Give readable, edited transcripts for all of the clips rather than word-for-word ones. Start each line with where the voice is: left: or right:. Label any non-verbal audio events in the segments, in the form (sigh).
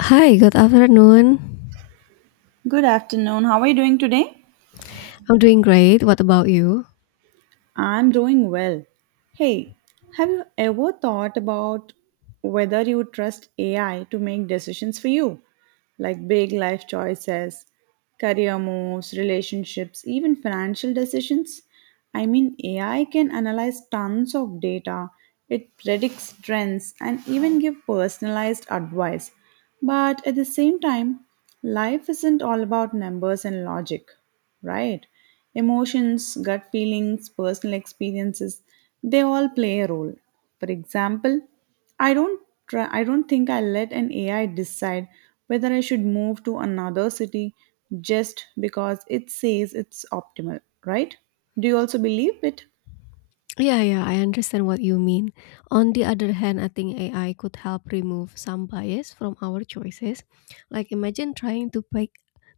left: Hi, good afternoon.
right: Good afternoon. How are you doing today?
left: I'm doing great. What about you?
right: I'm doing well. Hey, have you ever thought about whether you trust AI to make decisions for you? Like big life choices, career moves, relationships, even financial decisions? I mean, AI can analyze tons of data, it predicts trends, and even give personalized advice. But at the same time, life isn't all about numbers and logic, right? Emotions, gut feelings, personal experiences, they all play a role. For example, I don't I don't think I let an AI decide whether I should move to another city just because it says it's optimal, right? Do you also believe it?
left: Yeah, yeah, I understand what you mean. On the other hand, I think AI could help remove some bias from our choices. Like imagine trying to pick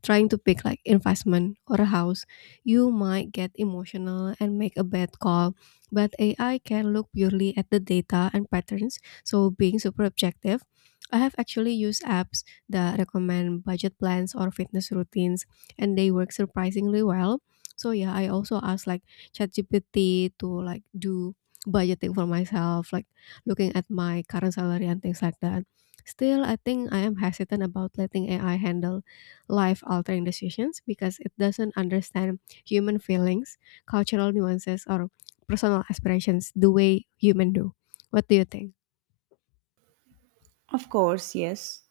left: like investment or a house. You might get emotional and make a bad call, but AI can look purely at the data and patterns, so being super objective. I have actually used apps that recommend budget plans or fitness routines and they work surprisingly well. So yeah, I also ask like ChatGPT to like do budgeting for myself, like looking at my current salary and things like that. Still, I think I am hesitant about letting AI handle life altering decisions because it doesn't understand human feelings, cultural nuances, or personal aspirations the way human do. What do you think?
right: Of course, yes.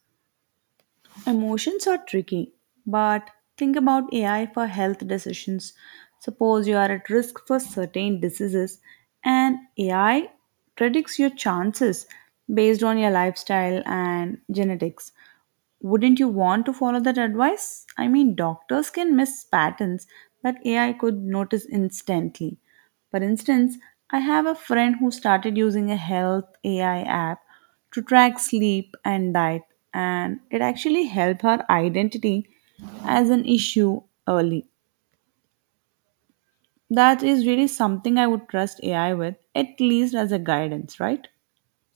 right: Emotions are tricky, but think about AI for health decisions. Suppose you are at risk for certain diseases, and AI predicts your chances based on your lifestyle and genetics. Wouldn't you want to follow that advice? I mean, doctors can miss patterns that AI could notice instantly. For instance, I have a friend who started using a health AI app to track sleep and diet, and it actually helped her identity as an issue early. That is really something I would trust AI with, at least as a
left: Mm-hmm.
right: guidance, right?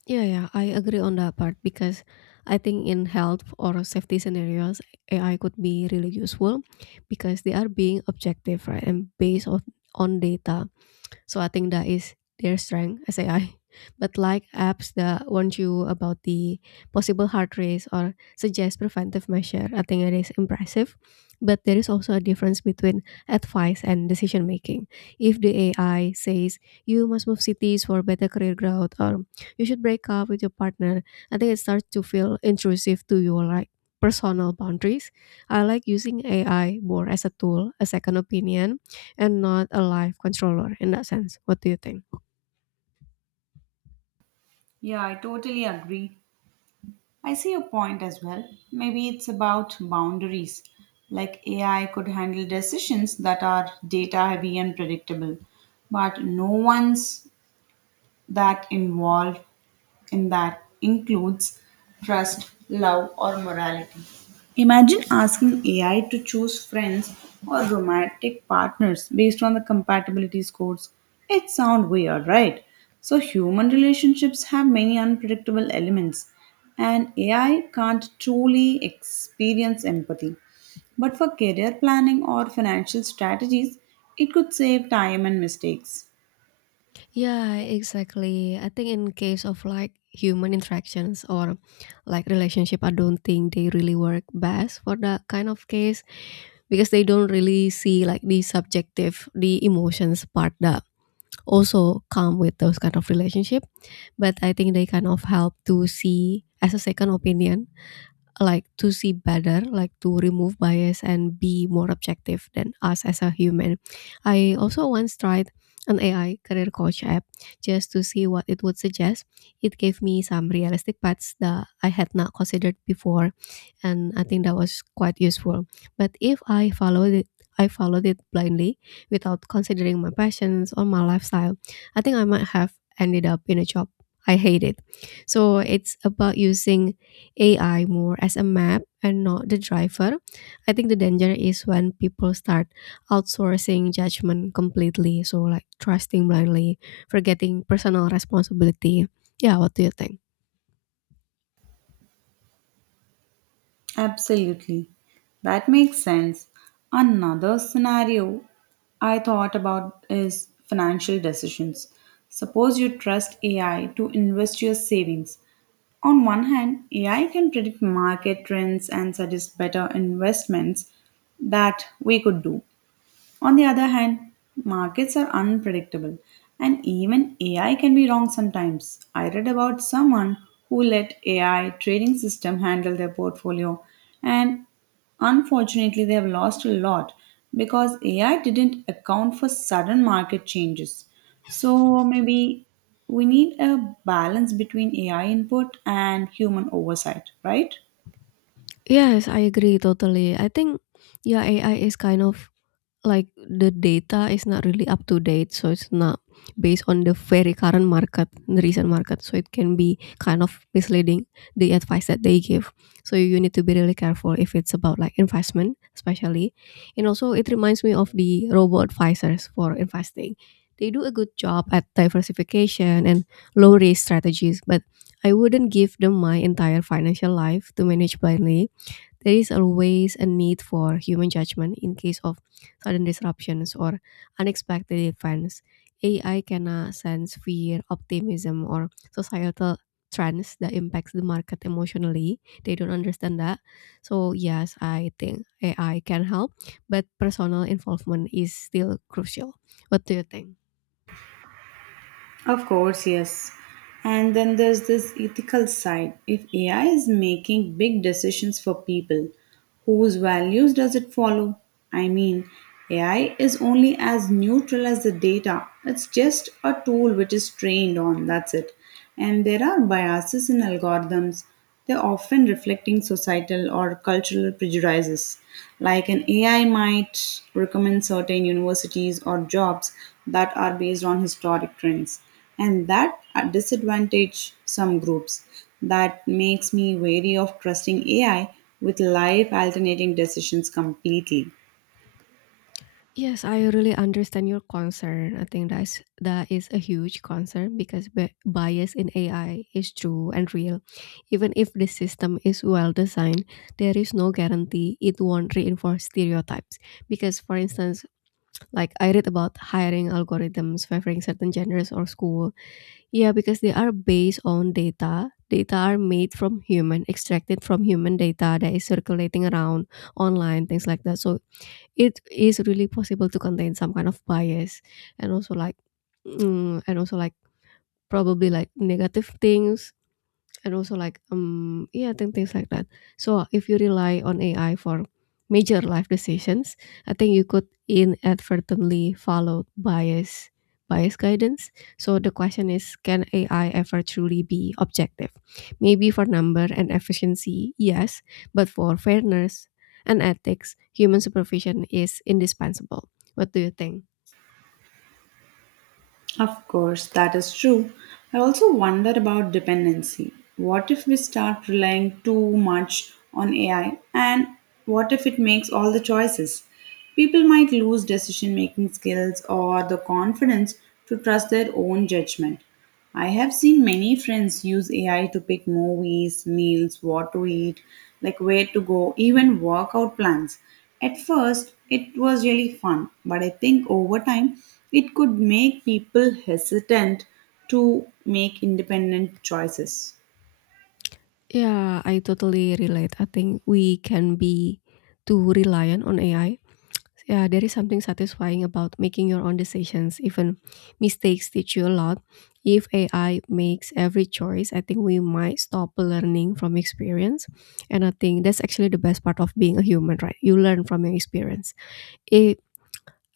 left: Yeah, yeah, I agree on that part because I think in health or safety scenarios, AI could be really useful because they are being objective, right, and based on data. So I think that is their strength as AI. (laughs) But like apps that warn you about the possible heart race or suggest preventive measure, I think it is impressive. But there is also a difference between advice and decision making. If the AI says you must move cities for better career growth or you should break up with your partner, I think it starts to feel intrusive to your like personal boundaries. I like using AI more as a tool, a second opinion, and not a live controller in that sense. What do you think?
right: Yeah, I totally agree. I see your point as well. Maybe it's about boundaries. Like AI could handle decisions that are data heavy and predictable, but no ones that involve and that includes trust, love, or morality. Imagine asking AI to choose friends or romantic partners based on the compatibility scores. It sounds weird, right? So, human relationships have many unpredictable elements, and AI can't truly experience empathy. But for career planning or financial strategies, it could save time and mistakes.
left: Yeah, exactly. I think in case of like human interactions or like relationship, I don't think they really work best for that kind of case because they don't really see like the subjective, the emotions part that also come with those kind of relationship. But I think they kind of help to see as a second opinion like to see better, like to remove bias and be more objective than us as a human. I also once tried an AI career coach app just to see what it would suggest. It gave me some realistic paths that I had not considered before, and I think that was quite useful. But if I followed it, I followed it blindly without considering my passions or my lifestyle. I think I might have ended up in a job I hated. So it's about using AI more as a map and not the driver. I think the danger is when people start outsourcing judgment completely. So, like trusting blindly, forgetting personal responsibility. Yeah, what do you think?
right: Absolutely. That makes sense. Another scenario I thought about is financial decisions. Suppose you trust AI to invest your savings. On one hand, AI can predict market trends and suggest better investments that we could do. On the other hand, markets are unpredictable and even AI can be wrong sometimes. I read about someone who let AI trading system handle their portfolio and unfortunately they have lost a lot because AI didn't account for sudden market changes. So maybe we need a balance between AI input and human oversight, right?
left: Yes, I agree totally. I think, yeah, AI is kind of like the data is not really up to date, so it's not based on the very current market, the recent market, so it can be kind of misleading the advice that they give. So you need to be really careful if it's about like investment especially. And also, it reminds me of the robo advisors for investing. They do a good job at diversification and low risk strategies, but I wouldn't give them my entire financial life to manage blindly. There is always a need for human judgment in case of sudden disruptions or unexpected events. AI cannot sense fear, optimism, or societal trends that impacts the market emotionally. They don't understand that. So yes, I think AI can help, but personal involvement is still crucial. What do you think?
right: Of course, yes. And then there's this ethical side. If AI is making big decisions for people, whose values does it follow? I mean, AI is only as neutral as the data. It's just a tool which is trained on, that's it. And there are biases in algorithms. They're often reflecting societal or cultural prejudices. Like an AI might recommend certain universities or jobs that are based on historic trends and that at disadvantage some groups. That makes me wary of trusting AI with live alternating decisions completely.
left: Yes, I really understand your concern. I think that is a huge concern because bias in AI is true and real. Even if the system is well designed, there is no guarantee it won't reinforce stereotypes. Because, for instance, like I read about hiring algorithms favoring certain genders or school. Yeah, because they are based on data. Data are made from human, extracted from human data that is circulating around online, things like that. So it is really possible to contain some kind of bias, and also like and also like probably like negative things, and also like yeah, think things like that. So if you rely on AI for major life decisions, I think you could inadvertently follow bias guidance. So the question is, can AI ever truly be objective? Maybe for number and efficiency, yes. But for fairness and ethics, human supervision is indispensable. What do you think?
right: Of course, that is true. I also wonder about dependency. What if we start relying too much on AI and what if it makes all the choices? People might lose decision making skills or the confidence to trust their own judgment. I have seen many friends use AI to pick movies, meals, what to eat, like where to go, even workout plans. At first, it was really fun, but I think over time, it could make people hesitant to make independent choices.
left: Yeah, I totally relate. I think we can be too reliant on AI. Yeah, there is something satisfying about making your own decisions. Even mistakes teach you a lot. If AI makes every choice, I think we might stop learning from experience. And I think that's actually the best part of being a human, right? You learn from your experience. It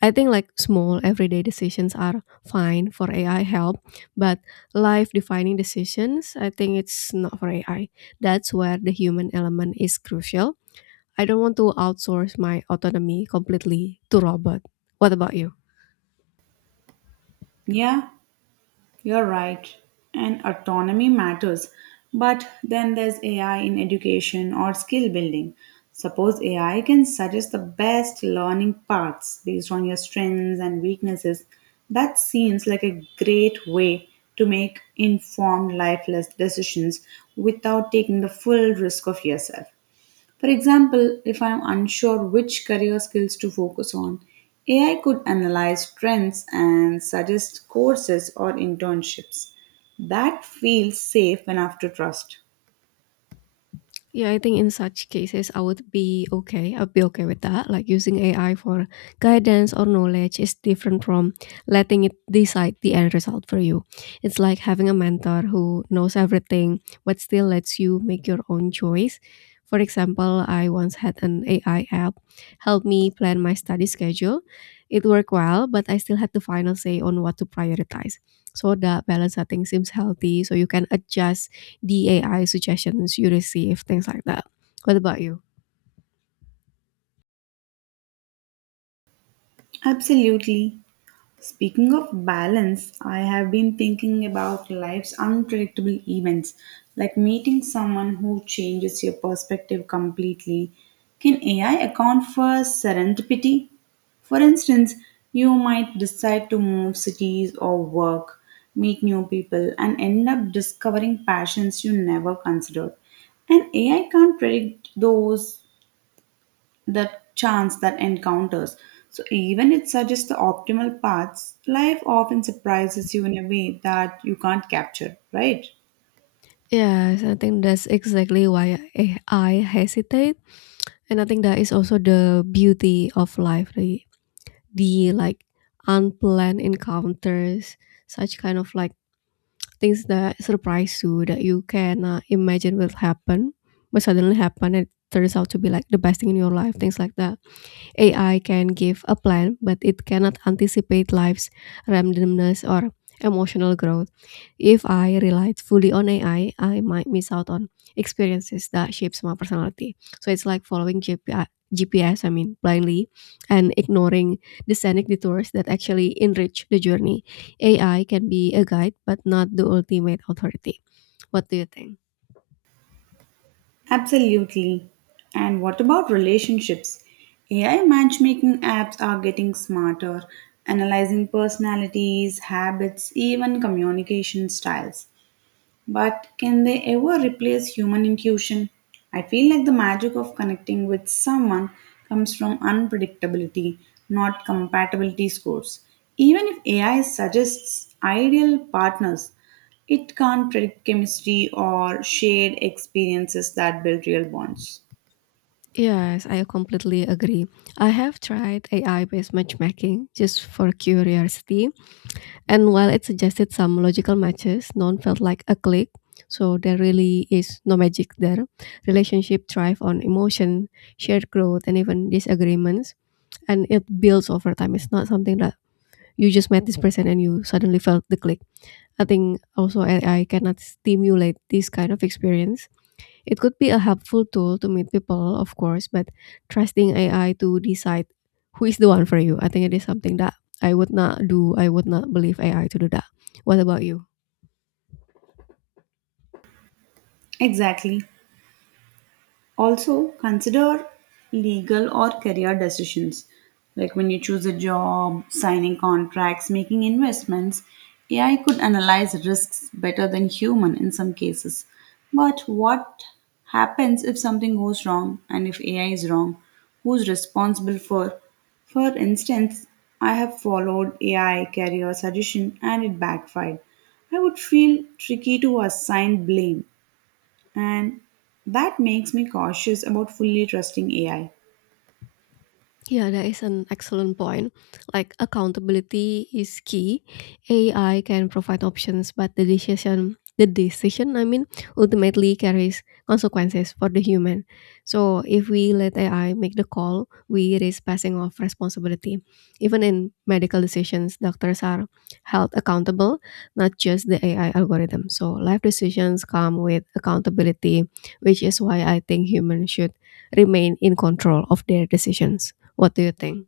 left: I think like small everyday decisions are fine for AI help, but life defining decisions, I think it's not for AI. That's where the human element is crucial. I don't want to outsource my autonomy completely to robot. What about you?
right: Yeah. You're right, and autonomy matters. But then there's AI in education or skill building. Suppose AI can suggest the best learning paths based on your strengths and weaknesses. That seems like a great way to make informed lifeless decisions without taking the full risk of yourself. For example, if I am unsure which career skills to focus on, AI could analyze trends and suggest courses or internships. That feels safe enough to trust.
left: Yeah, I think in such cases, I would be okay. I'd be okay with that. Like using AI for guidance or knowledge is different from letting it decide the end result for you. It's like having a mentor who knows everything, but still lets you make your own choice. For example, I once had an AI app help me plan my study schedule. It worked well, but I still had the final say on what to prioritize. So that balance, I think, seems healthy. So you can adjust the AI suggestions you receive, things like that. What about you?
right: Absolutely. Speaking of balance, I have been thinking about life's unpredictable events, like meeting someone who changes your perspective completely. Can AI account for serendipity? For instance, you might decide to move cities or work, meet new people, and end up discovering passions you never considered. And AI can't predict those the chance that encounters. So even it suggests the optimal paths, life often surprises you in a way that you can't capture, right?
left: Yes, I think that's exactly why I hesitate. And I think that is also the beauty of life, the like unplanned encounters, such kind of like things that surprise you that you cannot imagine will happen, but suddenly happen. It turns out to be like the best thing in your life, things like that. AI can give a plan, but it cannot anticipate life's randomness or emotional growth. If I relied fully on AI, I might miss out on experiences that shapes my personality. So it's like following GPI GPS, I G P S, I mean, blindly, and ignoring the scenic detours that actually enrich the journey. AI can be a guide, but not the ultimate authority. What do you think?
right: Absolutely. And what about relationships? AI matchmaking apps are getting smarter, analyzing personalities, habits, even communication styles. But can they ever replace human intuition? I feel like the magic of connecting with someone comes from unpredictability, not compatibility scores. Even if AI suggests ideal partners, it can't predict chemistry or shared experiences that build real bonds.
left: Yes, I completely agree. I have tried AI based matchmaking just for curiosity. And while it suggested some logical matches, none felt like a click. So there really is no magic there. Relationship thrive on emotion, shared growth, and even disagreements. And it builds over time. It's not something that you just met this person and you suddenly felt the click. I think also AI cannot stimulate this kind of experience. It could be a helpful tool to meet people, of course, but trusting AI to decide who is the one for you, I think it is something that I would not do. I would not believe AI to do that. What about you?
right: Exactly. Also, consider legal or career decisions. Like when you choose a job, signing contracts, making investments, AI could analyze risks better than human in some cases. But what happens if something goes wrong and if AI is wrong? Who's responsible for? For instance, I have followed AI career suggestion and it backfired. I would feel tricky to assign blame and that makes me cautious about fully trusting AI.
left: Yeah, that is an excellent point. Like accountability is key. AI can provide options, but the decision, I mean, ultimately carries consequences for the human. So if we let AI make the call, we risk passing off responsibility. Even in medical decisions, doctors are held accountable, not just the AI algorithm. So life decisions come with accountability, which is why I think humans should remain in control of their decisions. What do you think?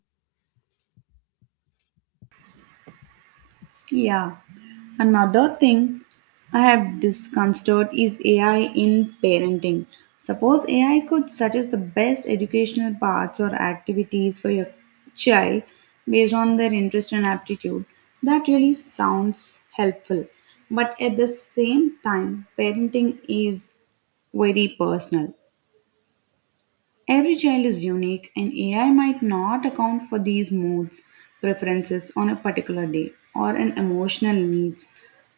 right: Yeah. Another thing I have disconsidered is AI in parenting. Suppose AI could suggest the best educational paths or activities for your child based on their interest and aptitude. That really sounds helpful. But at the same time, parenting is very personal. Every child is unique, and AI might not account for these moods, preferences on a particular day, or an emotional needs.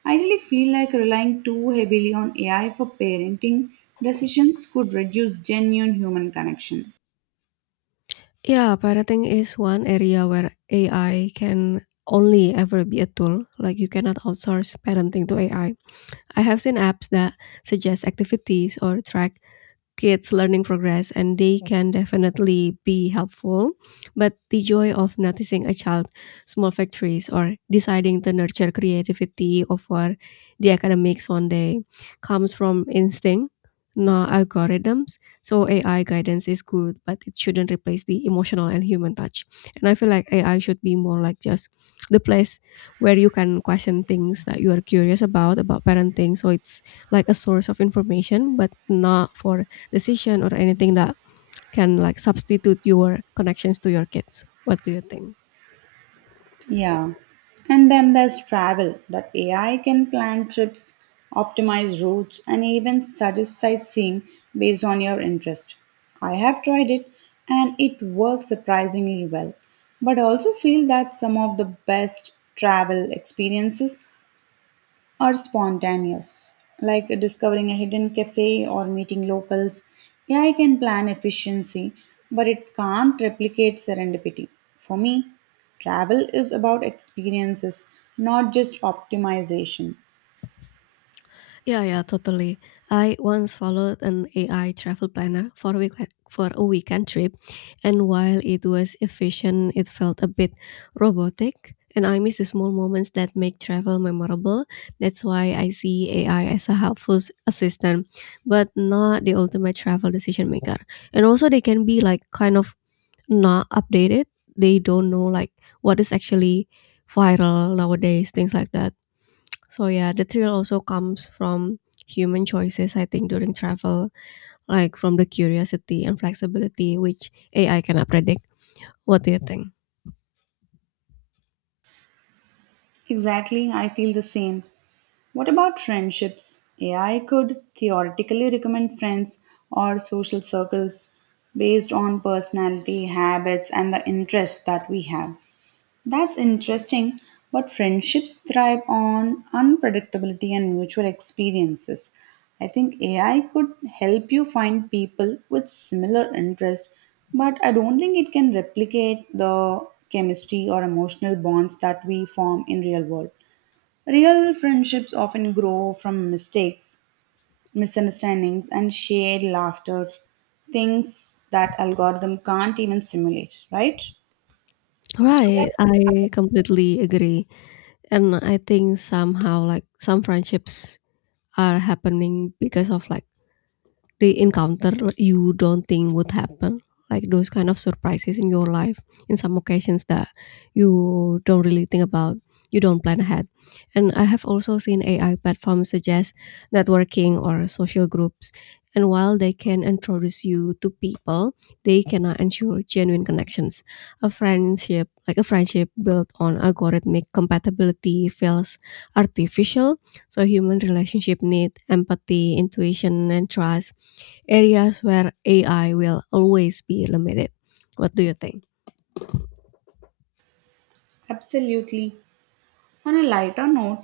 right: I really feel like relying too heavily on AI for parenting decisions could reduce genuine human connection.
left: Yeah, parenting is one area where AI can only ever be a tool. Like you cannot outsource parenting to AI. I have seen apps that suggest activities or track kids' learning progress, and they can definitely be helpful. But the joy of noticing a child, small victories, or deciding to nurture creativity over the academics one day comes from instinct, not algorithms. So AI guidance is good, but it shouldn't replace the emotional and human touch. And I feel like AI should be more like just the place where you can question things that you are curious about parenting. So it's like a source of information, but not for decision or anything that can like substitute your connections to your kids. What do you think?
right: Yeah. And then there's travel that AI can plan trips, optimize routes, and even suggest sightseeing based on your interest. I have tried it and it works surprisingly well. But I also feel that some of the best travel experiences are spontaneous, like discovering a hidden cafe or meeting locals. AI can plan efficiency, but it can't replicate serendipity. For me, travel is about experiences, not just optimization.
left: Yeah, yeah, totally. I once followed an AI travel planner for a weekend trip, and while it was efficient, it felt a bit robotic, and I miss the small moments that make travel memorable. That's why I see AI as a helpful assistant, but not the ultimate travel decision maker. And also, they can be like kind of not updated. They don't know like what is actually viral nowadays, things like that. So yeah, the thrill also comes from human choices, I think, during travel, like from the curiosity and flexibility which AI cannot predict. What do you think?
right: Exactly, I feel the same. What about friendships? AI could theoretically recommend friends or social circles based on personality, habits, and the interest that we have. That's interesting, but friendships thrive on unpredictability and mutual experiences. I think AI could help you find people with similar interests, but I don't think it can replicate the chemistry or emotional bonds that we form in real world. Real friendships often grow from mistakes, misunderstandings, and shared laughter, things that algorithm can't even simulate, right?
left: Right, I completely agree. And I think somehow like some friendships are happening because of like they encounter you don't think would happen, like those kind of surprises in your life in some occasions that you don't really think about, you don't plan ahead. And I have also seen ai platforms suggest networking or social groups, and while they can introduce you to people, they cannot ensure genuine connections. A friendship built on algorithmic compatibility feels artificial. So human relationship need empathy, intuition, and trust, areas where AI will always be limited. What do you think?
right: Absolutely. On a lighter note,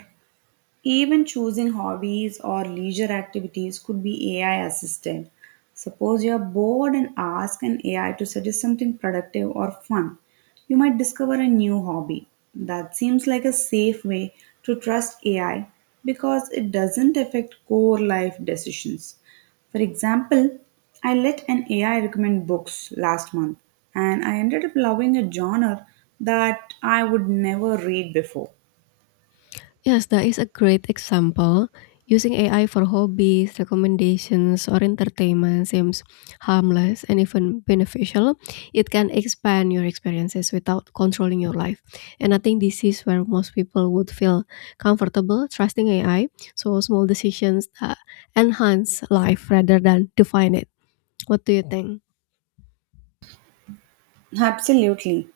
right: even choosing hobbies or leisure activities could be AI assisted. Suppose you're bored and ask an AI to suggest something productive or fun. You might discover a new hobby. That seems like a safe way to trust AI because it doesn't affect core life decisions. For example, I let an AI recommend books last month and I ended up loving a genre that I would never read before.
left: Yes, that is a great example. Using AI for hobbies, recommendations, or entertainment seems harmless and even beneficial. It can expand your experiences without controlling your life. And I think this is where most people would feel comfortable trusting AI. So, small decisions that enhance life rather than define it. What do you think?
right: Absolutely.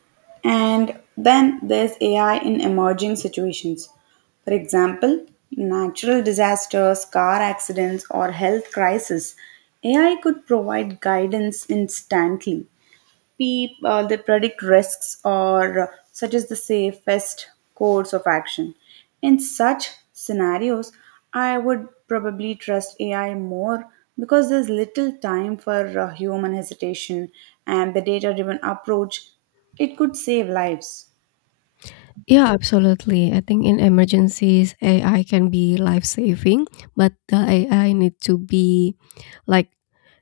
right: And then there's AI in emerging situations. For example, natural disasters, car accidents, or health crisis. AI could provide guidance instantly, they predict risks or suggest the safest course of action. In such scenarios, I would probably trust AI more because there's little time for human hesitation and the data driven approach. It could save lives.
left: Yeah, absolutely. I think in emergencies, AI can be life saving, but the AI need to be, like,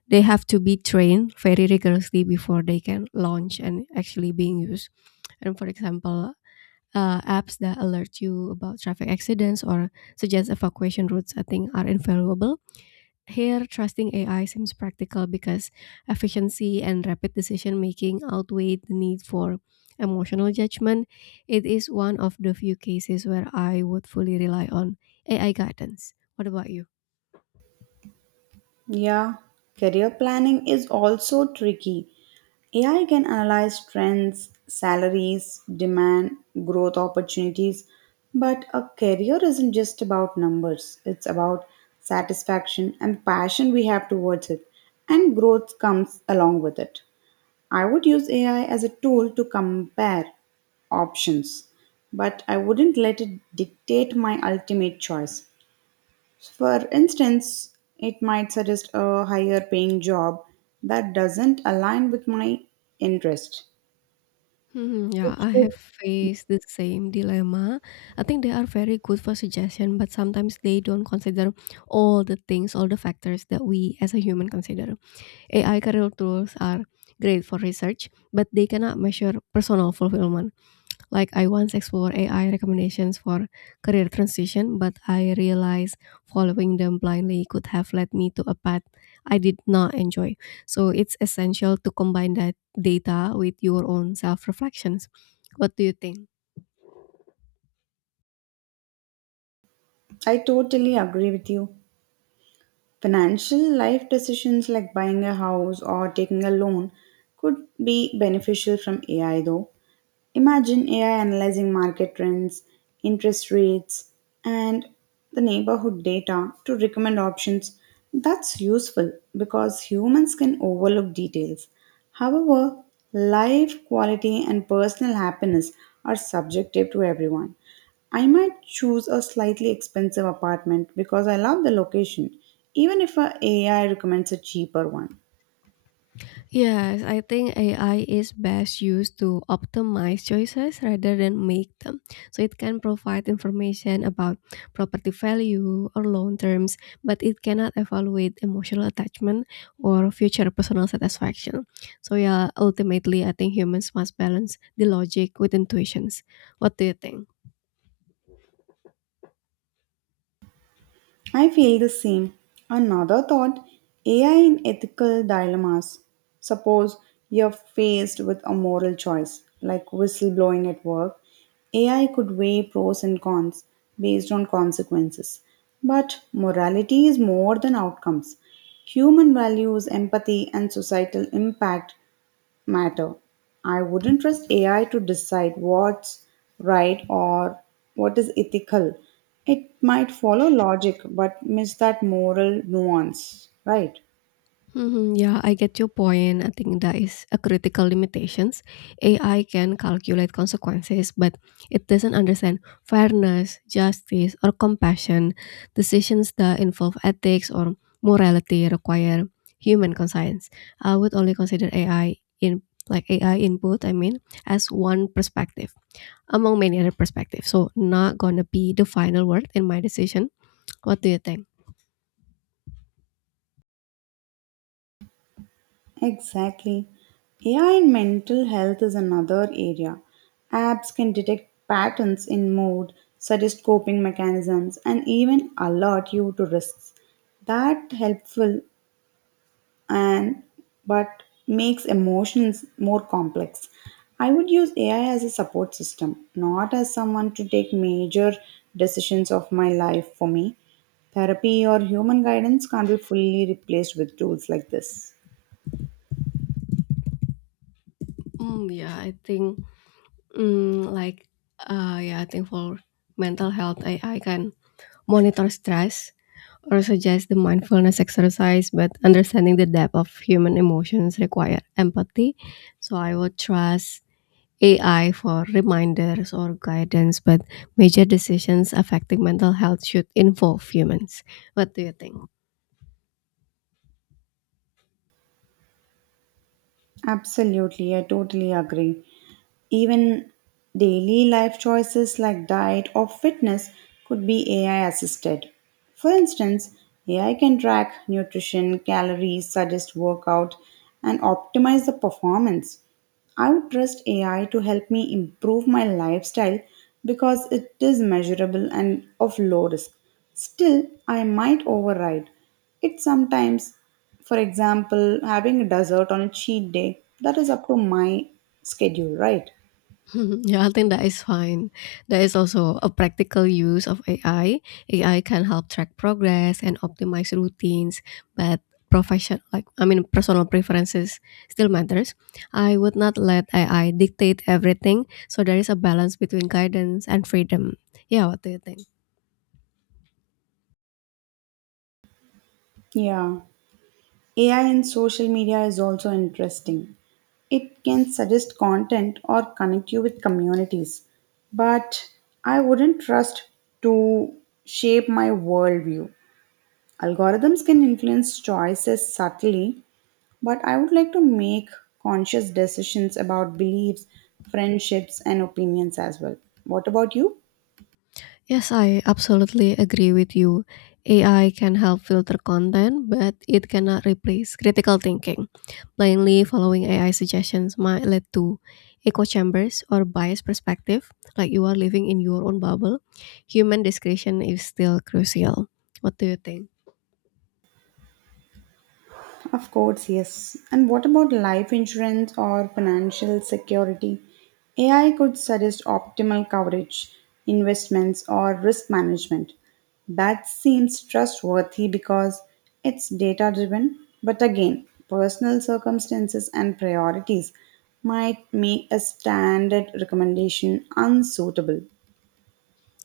left: they have to be trained very rigorously before they can launch and actually being used. And for example, apps that alert you about traffic accidents or suggest evacuation routes, I think, are invaluable. Here, trusting AI seems practical because efficiency and rapid decision making outweigh the need for emotional judgment. It is one of the few cases where I would fully rely on AI guidance. What about you?
right: Yeah, career planning is also tricky. AI can analyze trends, salaries, demand, growth opportunities, but a career isn't just about numbers. It's about satisfaction and passion we have towards it, and growth comes along with it. I would use AI as a tool to compare options, but I wouldn't let it dictate my ultimate choice. So, for instance, it might suggest a higher paying job that doesn't align with my interest,
left: Mhm, yeah,
right: which
left: I
right: could.
left: have faced the same dilemma. I think they are very good for suggestion, but sometimes they don't consider all the things, all the factors that we as a human consider. AI career tools are great for research, but they cannot measure personal fulfillment. Like I once explored AI recommendations for career transition, but I realized following them blindly could have led me to a path I did not enjoy. So it's essential to combine that data with your own self reflections. What do you think?
right: I totally agree with you. Financial life decisions like buying a house or taking a loan could be beneficial from AI though. Imagine AI analyzing market trends, interest rates, and the neighborhood data to recommend options. That's useful because humans can overlook details. However, life quality and personal happiness are subjective to everyone. I might choose a slightly expensive apartment because I love the location, even if a AI recommends a cheaper one.
left: Yes, I think AI is best used to optimize choices rather than make them. So it can provide information about property value or loan terms, but it cannot evaluate emotional attachment or future personal satisfaction. So yeah, ultimately I think humans must balance the logic with intuitions. What do you think?
right: I feel the same. Another thought, AI in ethical dilemmas. Suppose you're faced with a moral choice, like whistleblowing at work. AI could weigh pros and cons based on consequences. But morality is more than outcomes. Human values, empathy, and societal impact matter. I wouldn't trust AI to decide what's right or what is ethical. It might follow logic but miss that moral nuance, right?
left: Mhm, yeah, I get your point. I think that is a critical limitations. AI can calculate consequences, but it doesn't understand fairness, justice, or compassion. Decisions that involve ethics or morality require human conscience. I would only consider AI in, like, AI input, I mean, as one perspective among many other perspectives. So not gonna be the final word in my decision. What do you think?
right: Exactly. AI in mental health is another area. Apps can detect patterns in mood, suggest coping mechanisms, and even alert you to risks. That helpful and but makes emotions more complex. I would use AI as a support system, not as someone to take major decisions of my life for me. Therapy or human guidance can't be fully replaced with tools like this.
left: Yeah, I think Mm, like, yeah, I think for mental health, AI can monitor stress or suggest the mindfulness exercise, but understanding the depth of human emotions require empathy. So I would trust AI for reminders or guidance, but major decisions affecting mental health should involve humans. What do you think?
right: Absolutely, I totally agree. Even daily life choices like diet or fitness could be AI assisted. For instance, AI can track nutrition, calories, suggest workout, and optimize the performance. I would trust AI to help me improve my lifestyle because it is measurable and of low risk. Still, I might override. It sometimes, for example, having a dessert on a cheat day, that is up to my schedule, right?
left: (laughs) Mhm. Yeah, I think that is fine. There is also a practical use of AI. AI can help track progress and optimize routines, but profession, like I mean personal preferences, still matters. I would not let AI dictate everything, so there is a balance between guidance and freedom. Yeah, what do you think?
right: Yeah. AI in social media is also interesting. It can suggest content or connect you with communities, but I wouldn't trust to shape my worldview. Algorithms can influence choices subtly, but I would like to make conscious decisions about beliefs, friendships, and opinions as well. What about you?
left: Yes, I absolutely agree with you. AI can help filter content, but it cannot replace critical thinking. Blindly following AI suggestions might lead to echo chambers or biased perspective, like you are living in your own bubble. Human discretion is still crucial. What do you think?
right: Of course, yes. And what about life insurance or financial security? AI could suggest optimal coverage, investments, or risk management. That seems trustworthy because it's data driven, but again, personal circumstances and priorities might make a standard recommendation unsuitable.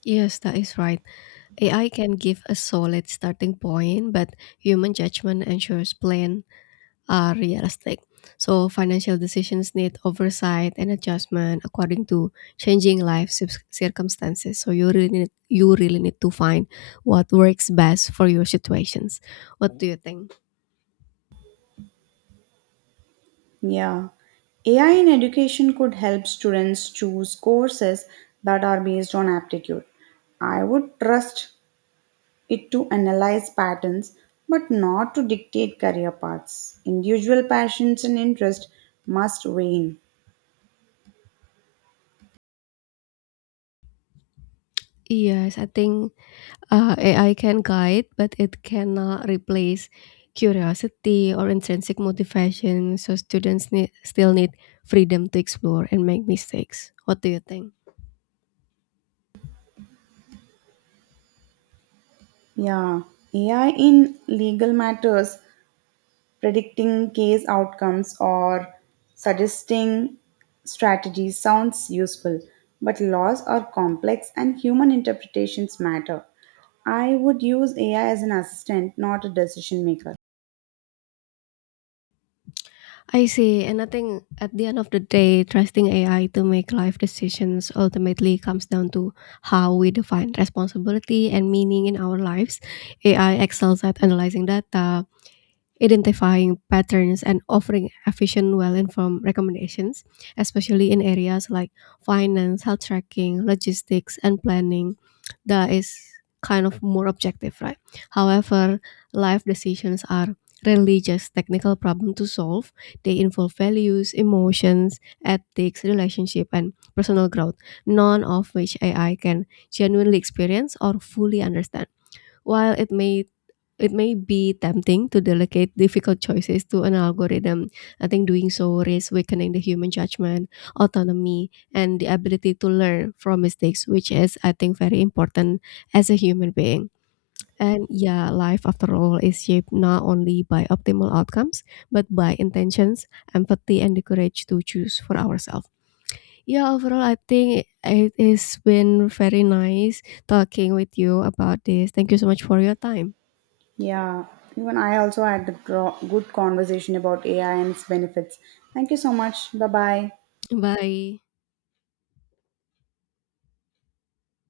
left: Yes, that is right. AI can give a solid starting point, but human judgment ensures plain are realistic. So financial decisions need oversight and adjustment according to changing life circumstances. So you really need to find what works best for your situations. What do you think?
right: Yeah, AI in education could help students choose courses that are based on aptitude. I would trust it to analyze patterns but not to dictate career paths. Individual passions and interest must reign.
left: Yes, I think AI can guide, but it cannot replace curiosity or intrinsic motivation. So students need, still need freedom to explore and make mistakes. What do you think?
right: Yeah, AI in legal matters predicting case outcomes or suggesting strategies sounds useful, but laws are complex and human interpretations matter. I would use AI as an assistant, not a decision maker.
left: I see. And I think at the end of the day, trusting AI to make life decisions ultimately comes down to how we define responsibility and meaning in our lives. AI excels at analyzing data, identifying patterns and offering efficient, well informed recommendations, especially in areas like finance, health tracking, logistics, and planning, that is kind of more objective, right? However, life decisions are rarely just technical problem to solve. They involve values, emotions, ethics, relationship, and personal growth, none of which AI can genuinely experience or fully understand. While it may be tempting to delegate difficult choices to an algorithm. I think doing so risks weakening the human judgment, autonomy, and the ability to learn from mistakes, which is, I think, very important as a human being. And yeah, life after all is shaped not only by optimal outcomes, but by intentions, empathy, and the courage to choose for ourselves. Yeah, overall, I think it has been very nice talking with you about this. Thank you so much for your time.
right: Yeah, even I also had a gro- good conversation about AI and its benefits. Thank you so much. Bye bye.
left: Bye.